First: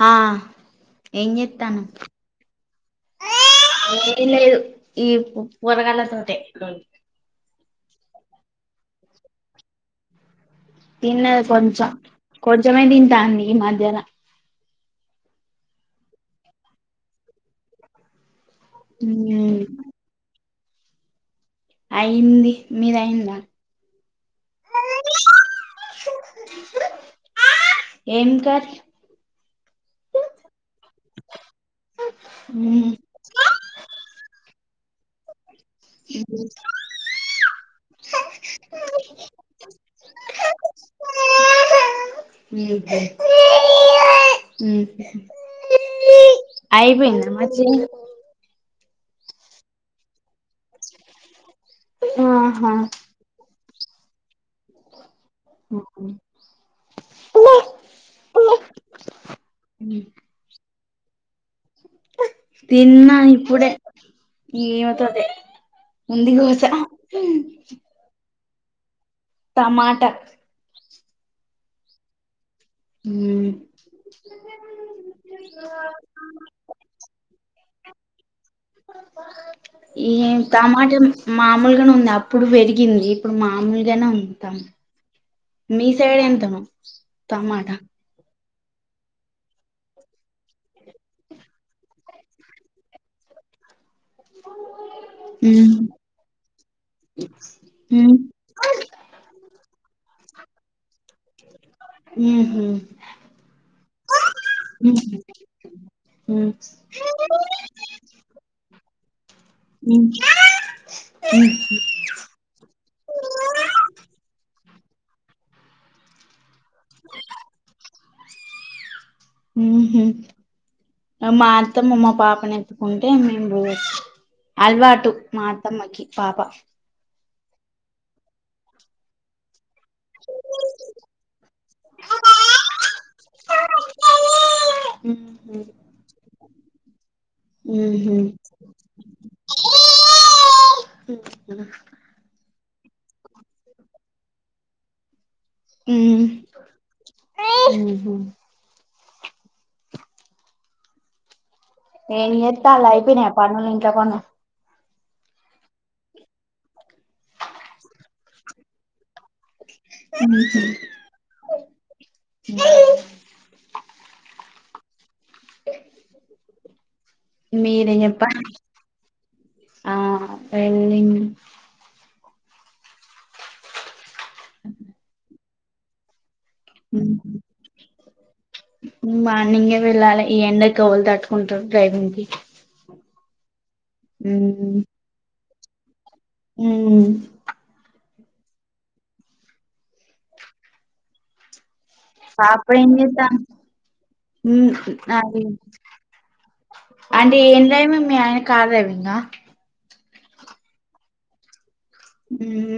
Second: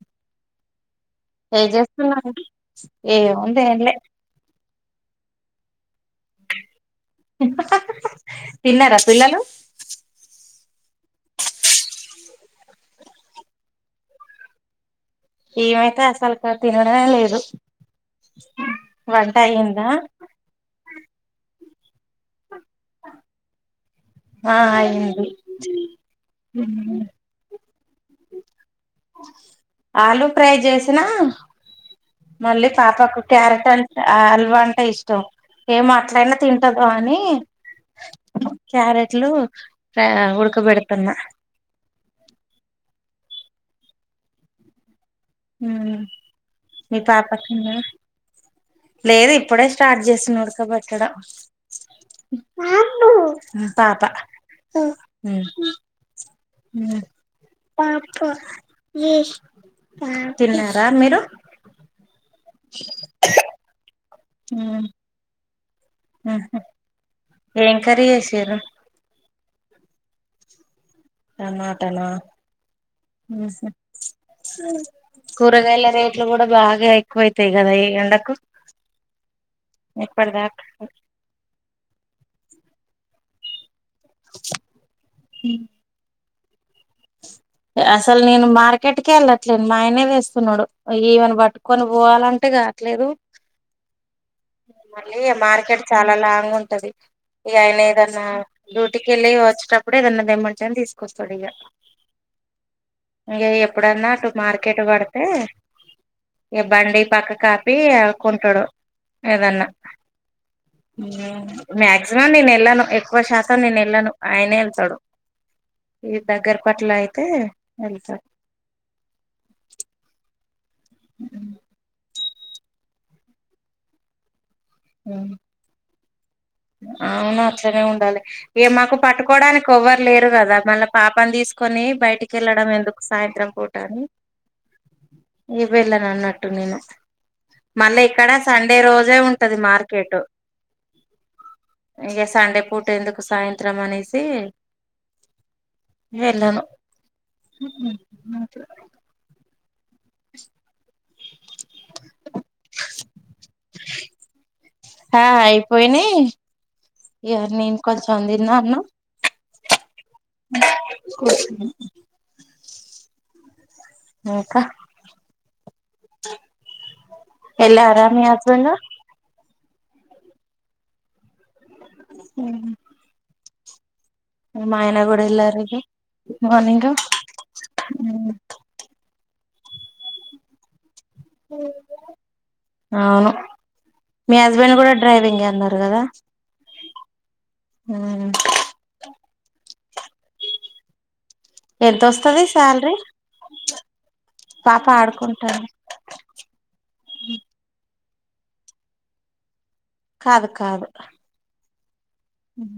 హా ఏం ఏ చేత్తన్నావ్ చేస్తున్నా ఏ ఉంది ఏంలే ఏం లేదు ఈ పొరగాల్ల తోటె తిన్నర పిల్లలు తిన్నది కొంచెం కొంచమే తింటాంది ఈ మధ్యన ఈమైతే అసల్క తినడమే లేదు మ్మ్ వంటయిందా [inaudible] అయింది మీది అయిందా ఆ అయ్యింది ఏం కర్రీ ఆలు ఫ్రై చేసినా మళ్ళీ మ్మ్ మ్మ్ పాపకు క్యారెట్ అంట ఆల్వ ఇష్టం ఏమొ అట్లయినా తింటదో అనీ క్యారెట్లు ఉడకబెడుతున్నా మ్ హ్మ్మ్ మీ పాప కి మరి లేదు ఇప్పుడె స్టార్ట్ చేసిన ఉడకబెట్టడం ఆహా [inaudible] పాప [inaudible] [inaudible] మీరు తిన్నా ఇప్పుడే ఈమె తోటె ఏం కర్రి చేసిర్రు టమాట టమాటనా మ్మ్ కూరగాయల రేట్లు కుడ బాగా ఎక్కువయితయి కదా ఈ ఎండకు ఈ ఎప్పటిదాకా టమాటా ప్పుడు మాముల్ జనం మీ సైడ ఎంత మ అసలు నేను మా మార్కెట్కి ఎళ్ళట్లేదు మా ఆయనే తెస్ నోడు ఈవెన్ బట్కొన్ పోవాలంటే కాట్లేదు మళ్ళీ మ్మ్ మార్కెట్ చాలా లాంగ్ ఉంటది ఇగ ఆయన మ్మ్ ఏదన్నా డ్యూటికి వెళ్ళి వచ్చేటప్పుడు ఏదన్నా తెమ్మంటే తీసు కొస్తాడు ఇగ ఊహూ ఇంక ఎప్పుడన్నా అటు మార్కెట్ మ్మ్ పడితే మ్మ్ ఇక బండి పక్క కాపి కొంటాడు ఏదన్నా మ్మ్ మాక్సిమం నేను ఎళ్ళను ఎక్కువ శాతం నేను ఎళ్ళను ఆయనే ఎళ్తాడు ఇ దగర్ గట్లా అయితే ఎళ్తను అ మా అత్తమ్మా మా పాప్ నెత్కుంటే మేము రోజు అల్వాటు మాఅత్తమ్మకి పాప తనే ఉండాలి ఏ మాకు పట్టుకోవడానికి కెవ్వరు లేరు కదా మళ్ళా పాపం తీసుకొని బయటికి ఎళ్ళడం ఎందుకు సాయంత్రం పూట ని వెళ్ళను అన్నట్టు నేను మళ్ళా ఉహు ఇక్కడ సండే రోజే ఉంట మార్కెటు ఇక సన్ సండే పూట ఎందుకు సాయంత్రం అనేసి నే ఎళ్ళను ఉహు ఏన్ చేత అలా అయిపోయినా పనులు ఇంట్ల పనుల హా అయిపోయినాయ్ ఎవరు మీ ఇంట్క్ కొ మన్ తిన్నన్నవ్ ఇంకా అ మీరే ఎల్లారా మీ చెప్పాలి హస్బెండు ఆ వెళ్ళి హుమ్ మాయన గుడా ఎల్లారు ఉ మార్నింగ్ ఆ ఊ మార్నింగే వెళ్ళాలే ఈ ఎండకెవల్ దట్ ఉంటరు డ్రైవింగ్ కి అవును మీ హస్బెండ్ గుడ డ్రైవింగే అన్నరు గదా ఉమ్ హా ఎంత వస్తది పాప ఏం శాలరీ చేస్తాంది మ్మ్ పాప అది ఆడుకుంటాంది అది ఏం మీ ఆయన కార్ డ్రైవింగా కాదు కాదు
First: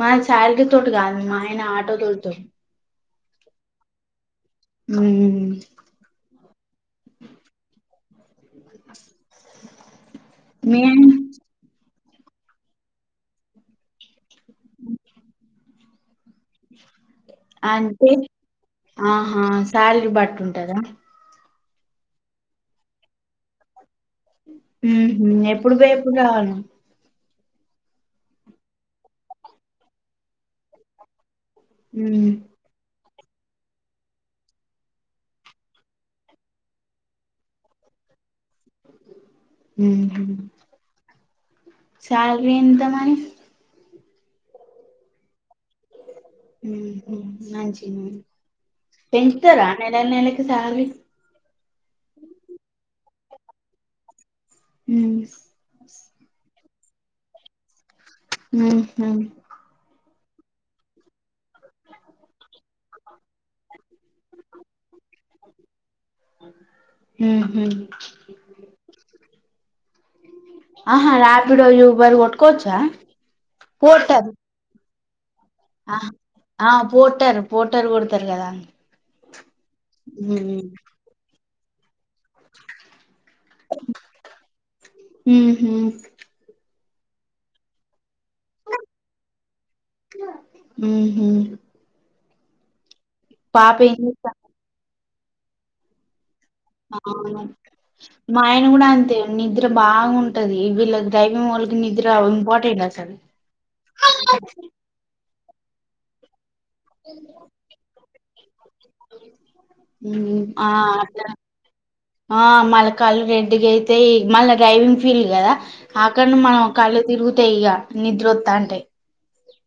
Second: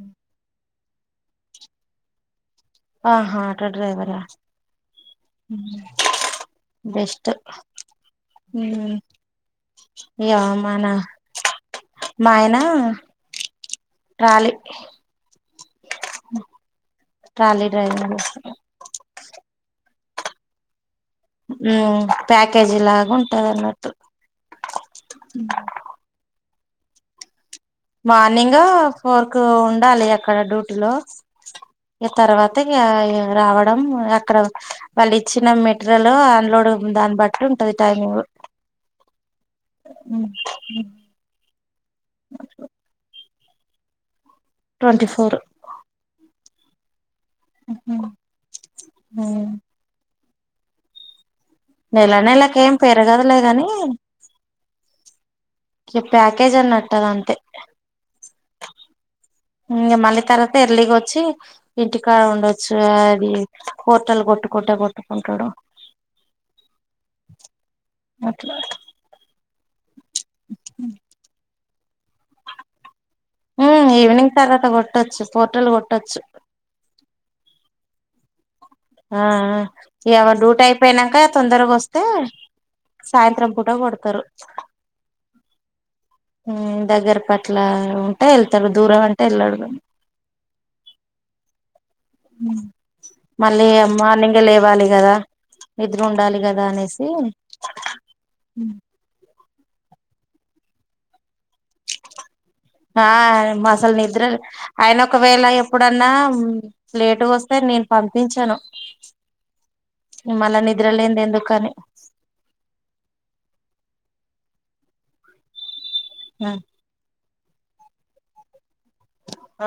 మా సాల్రి తోటి కాదు మాయన ఆటో తోలుతరు ఆహా ఆటో డ్రైవరా మ్మ్ బెస్ట్ మ్మ్ ఇగ మీ మన ఆయన మాయనా ట్రాలీ ట్రాలీ అంటె డ్రైవింగ్ చేస్తాడు ఆహా సాల్ బట్టివుంటదా ఉమ్ ఆ ప్యాకేజీ లాగా ఉంటదన్నట్టు మ్మ్ హు ఎప్పుడు పోయి ఎప్పుడు రావాలి మార్నింగ్ ఫోర్ కు ఉండాలి అక్కడ డ్యూటీ లో ఇగ మ్మ్. తర్వాత ఇగ రావడం అక్కడ వాళ్ళు ఇచ్చిన మెటీరియల్ ఆన్లోడ్ దాని బట్టి ఉంటుంది టైమింగ్ మ్మ్ మ్మ్ సాలరి ఎంత మని ట్వంటీ ఫోరు మ్మ్ మంచిది పెంచుతరా నెల నెలకు సాలరీ నెల నెలకు ఏం పెరగదులే గని మ్మ్. ఇది ప్యాకేజ్ అన్నట్టు ఆ అంతే ఉహు ఇంగ మళ్లీ తర్వాత ఎర్లీగా వచ్చి ఇంటికాడ ఉండొచ్చు అది హోటల్ కొట్టుకుంటా కొట్టుకుంటడు మ్మ్హ్మ్. అట్లా ఆహా రాపిడో యు వాళ్లు కొట్టుకోవచ్చా ఆ ఈవనింగ్ తర్వాత కొట్ టొచ్చు ఆ ఆ పోర్ట్ పోర్టర్ పోర్టర్ కొడతరు కదా ఆ ఆ ఏవో మ్మ్. డ్యూట్అయిపోయినంక తొందరగోస్ తే సాయంత్రం పూట కొడతారు మ్మ్హ్మ్. ఉ దగ్గర పట్ల అంటే వెళ్తడు దూరం అంటే వెళ్ళడు [inaudible] ఉహు మళ్ళీ పాప ఏం చేస్తాంది మార్నింగే లేవాలి కదా నిద్ర ఉండాలి కద్ ఆ మా ఆయన కూడా అంతే నిద్ర బాగుంటది వీళ్ళ డ్రైవింగ్ వాళ్ళకి నిద్ర ఇంపోర్ట్ ఆ అసలు నిద్ర ఆయన ఒకవేళ ఎప్పుడన్నా లేటుగోస్తే నేను పంపి పంపించను ఉ ఆ నిద్ర లేనిది అట్లనే ఎందుకని ఆ మళ్ళ కళ్ళు రెడ్డిగయితాయి మళ్ళ డ్రైవింగ్ ఫీల్డ్ కదా అఖండి మ కళ్ళు తిరుగు తియ్యగా నిద్ర ఒత్తాంటే ఆ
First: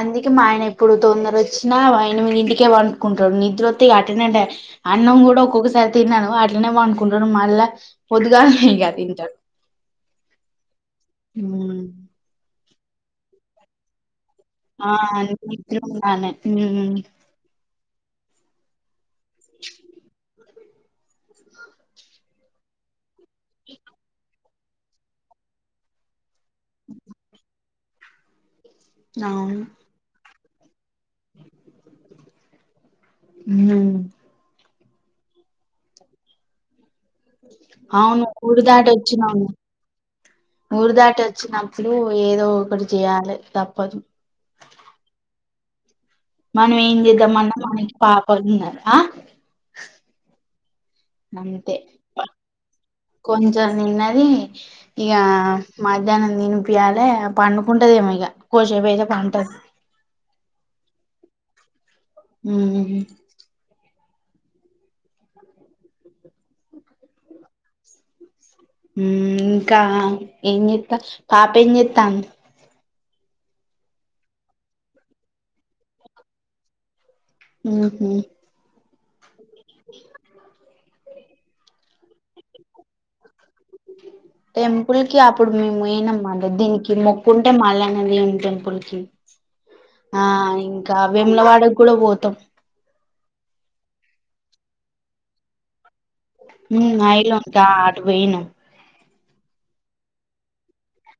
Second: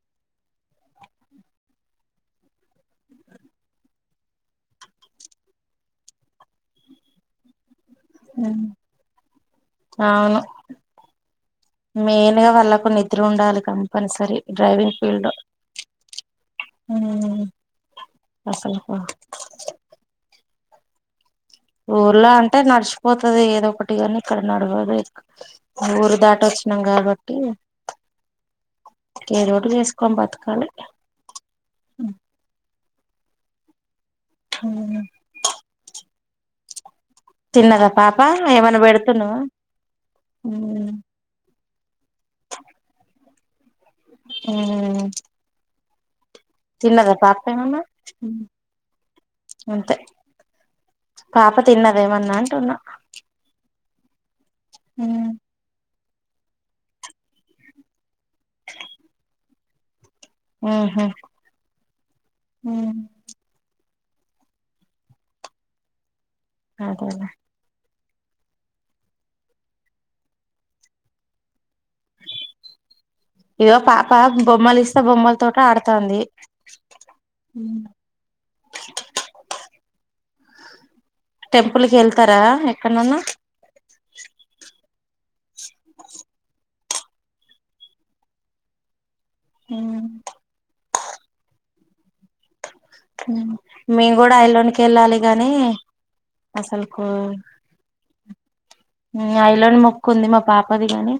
అందుకే మా ఆయన ఎప్పుడు తొందర వచ్చినా ఆ ఎనిమిదిటికే వండుుకుంటడు నిద్ర వత్త అట్నే అంటే అన్నం కూడా ఒక్కొక్కసారి తినడు అట్నే వంకుంటాడు మళ్ళా పొద్దుగాలనే ఇగ తింటడు అవును న్ని నిద్ర ఉండాలి కంపనీసరి ఆ నిద్రుండలే హూ అసలు [inaudible] ఊర్లో అంటే నడచ్ పోతది ఏదో ఒకటిగని ఇక్కడ నడవదు ఊరు దాటొచ్చినాం కాబట్టి అవును ఏదోటి చేసుకొని బతుకు కానీ హ ఉన్నాము. తిన్నదా పాప అవును ఊరు ఏమన్నా దాటి వచ్చినాం పెడుతున్నవా ఊ సులు ఏదో ఒకటి చేయాలె తప్పదు. హ్మ్ మనం ఏం చేద్దామన్నా ఏమన్నా మనకి పాప ఉన్నారు ఆ అంతే పాప అంతే తిన్నద ఏమన్నా అంటున్నా కొంచెం. తిన్నది. ఇగా. మధ్యాహ్నం తినిపియాలె పండుకుంటదెమో ఇగ కోసేపయితే పంటది. ఊహు ఊ అదేలే ఊ ఇంకా ఏంచేత్త పాప ఏం చేత్తాంది. ఇదిగో పాప బొమ్మలిస్తే బొమ్మలతోటాడతాంది. ఊహు టెంపుల్కి ఎళ్తారా ఎక్కడ్నన్నా. టెంపుల్ కి అప్పుడు మేం పాయినమ్ మ దద్దినికి. మేం మొక్కుంటే మల్లన్న దేవుని టెంపుల్ కి. ఆ ఇంకా వేములవాడ. కూడా పోతమ్. ఊ మేం గూడా ఎల్లుండికి ఎళ్ళాలి గానీ. ఊ ఐలోకా ఆటు పోయినమ్. ఐలోని మొక్కుంది, మా పాపది గాని.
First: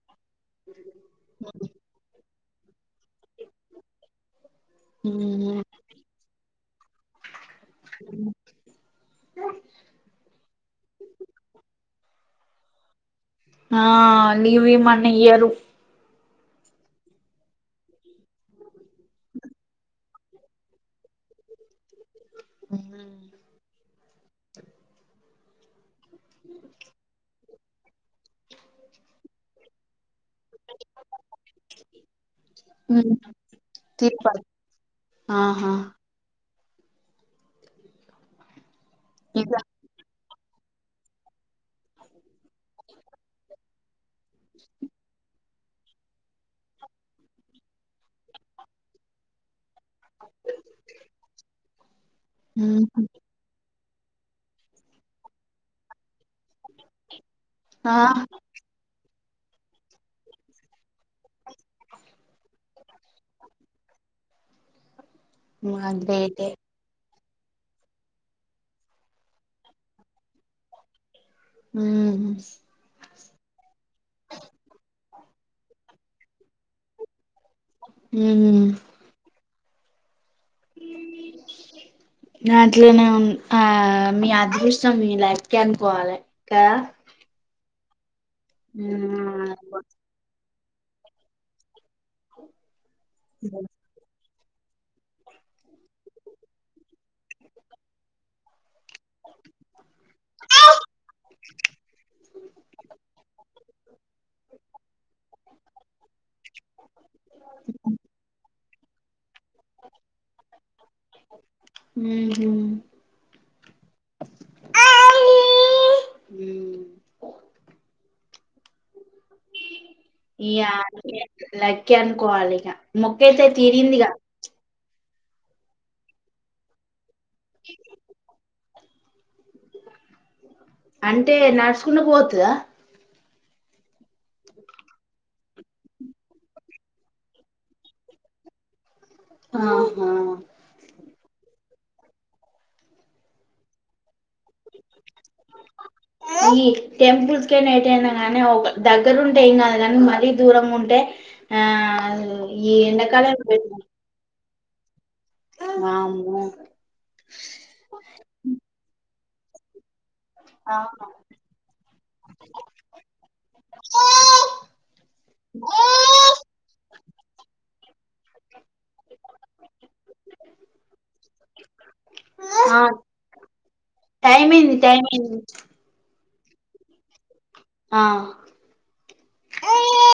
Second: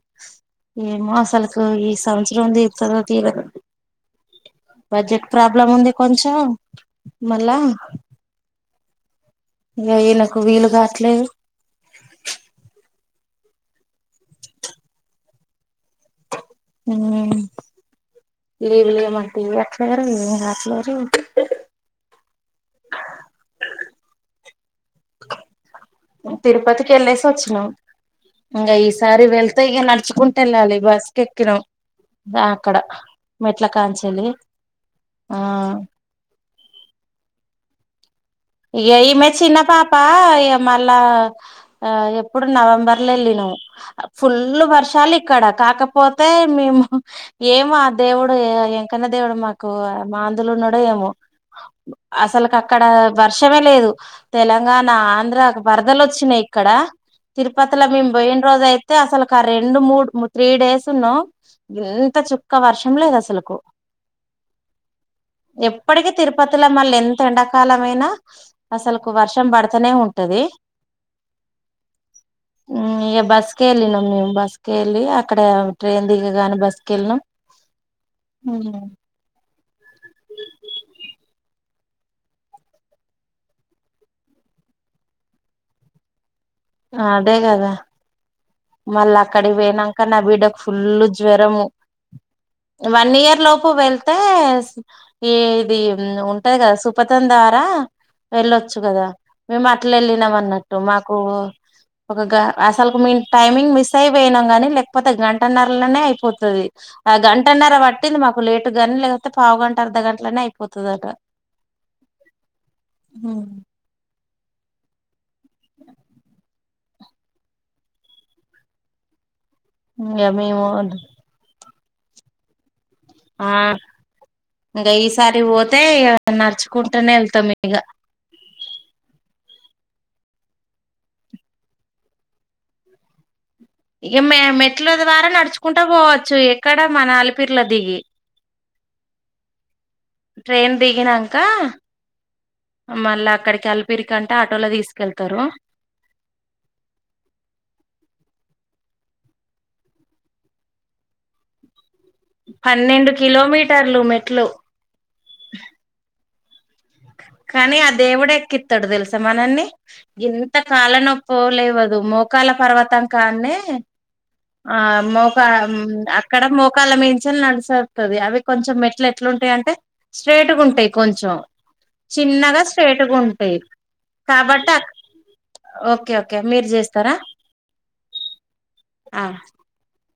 ఏమో అసల్కు ఈ సంవత్స. రండి. తనివితీరా. బడ్జెట్ ఉమ్ ప్రాబ్లం ఉంది కొంచెం. మళ్ళ ఇంగ ఈయనక్. కు వీలు గాట్లేదు. ఆ లీవ్ ఇయ్మన్నా ఇయ్యరు. ఊ లీవులు ఇయ్యమంటే ఇయట్లేరు వినట్లేదు. ఊ తిరుపతికి వెళ్ళేసి వచ్చినాం. ఇంగ ఈసారి వెళతే ఇక నడుచుకుంటా వెళ్ళాలి బస్ కెక్కినం. బా అక్కడ ఉమ్ మెట్లకానించెల్లి తిరుపతి ఆ. ఆహా ఇగ ఈమె చిన్న ఇంకా పాపా ఇగ. మళ్ళా ఆ ఎప్పుడు నవంబర్ లో ఎల్లినం ఫుల్ వర్షాలు ఇక్కడ కాకపోతే మేము ఏమో ఆ దేవుడు ఎంకన్నా దేవుడు మాకు మాందులు ఉన్నాడో ఏమో అసలక్ అక్కడ ఉమ్ లేదు తెలంగాణ ఆంధ్ర వరదలు వచ్చినాయి ఇక్కడ తిరుపతిలో ఆ మేము పోయిన రోజు అయితే అసల ఒక రెండు మూడు త్రీ డేస్ ఉన్నాం ఇంత చుక్క వర్షం లేదు అసలులకు ఎప్పటికి గ్రేటే తిరుపతి లో మళ్ళీ ఎం ఎండాకాలమైన అసలకు వర్షం పడతానే ఉంటది ఉమ్ బస్ కె వెళ్ళినం మేము బస్ కే ఏళ్ళి అక్కడ ట్రైన్ దిగగానే బస్ కే వెళ్ళినాం ఉమ్ అట్లనే ఆ మీ అదృష్టం మీ లైఫ్ కె అనుకోవాలె అదె కదా మళ్ల్ అక్కడ ఉమ్ పోయినంక నా బిడ ఫుల్లు జ్వరము వన్ ఇయర్ లోపు వెళ్తే ఏది ఉంటది కదా సుపతందారా వెళ్ళొచ్చు కదా మేము అట్లా వెళ్ళినాం అన్నట్టు మాకు ఒక అసలు [unintelligible] నర్లినే అయిపోతు ఆ గంటన్నర పట్టింది మాకు లేట్ [unintelligible] పావు గంట అర్ధ గంటలనే అయిపోతుది ఆడ ఉహు ఇంగ మేము [unintelligible] కే అనుకోవాలిగ మొక్కు అయితే తీరిందిగ ఇసారి పోతే నడుచుకుంటూనే వెల్ తమిగ అంటే నడుచుకున పోతుద ఇక మ మెట్ల ద్వారా నడుచుకుంటా పోవచ్చు ఎక్కడ మన అలిపిర్లో దిగి ఆహా ట్రైన్ దిగినంక మళ్ళా అక్కడికి అలిపిరి కంట ఈ టెంపుల్స్ గే న అయితే నాంగాని దగ్గరుంటే ఏం కాదు కాని మరీ దూరంగా ఉంటే ఆ ఈ పన్నెండు కిలోమీటర్లు మెట్లు ఆ కానీ అ దేవుడు ఎక్కిత్తడు తెల్స్ మనన్ని ఎంత ఆ కాల నొప్పొ లేవదు మోకాల పర్వతం కాన్నే ఆ మోకా అక్కడ మోకాల మీ నడిసగుతుంది అవి కొంచం మెట్లు ఎట్లుంటయి అంటే స్ట్రేట్గుంటయి కొంచం చిన్నగా స్ట్రేట్గుంటయి టైం కాబట్టి అయింది అ టైం అయింది ఓకే ఓకే ఓకే మీరు చేస్తారా ఆ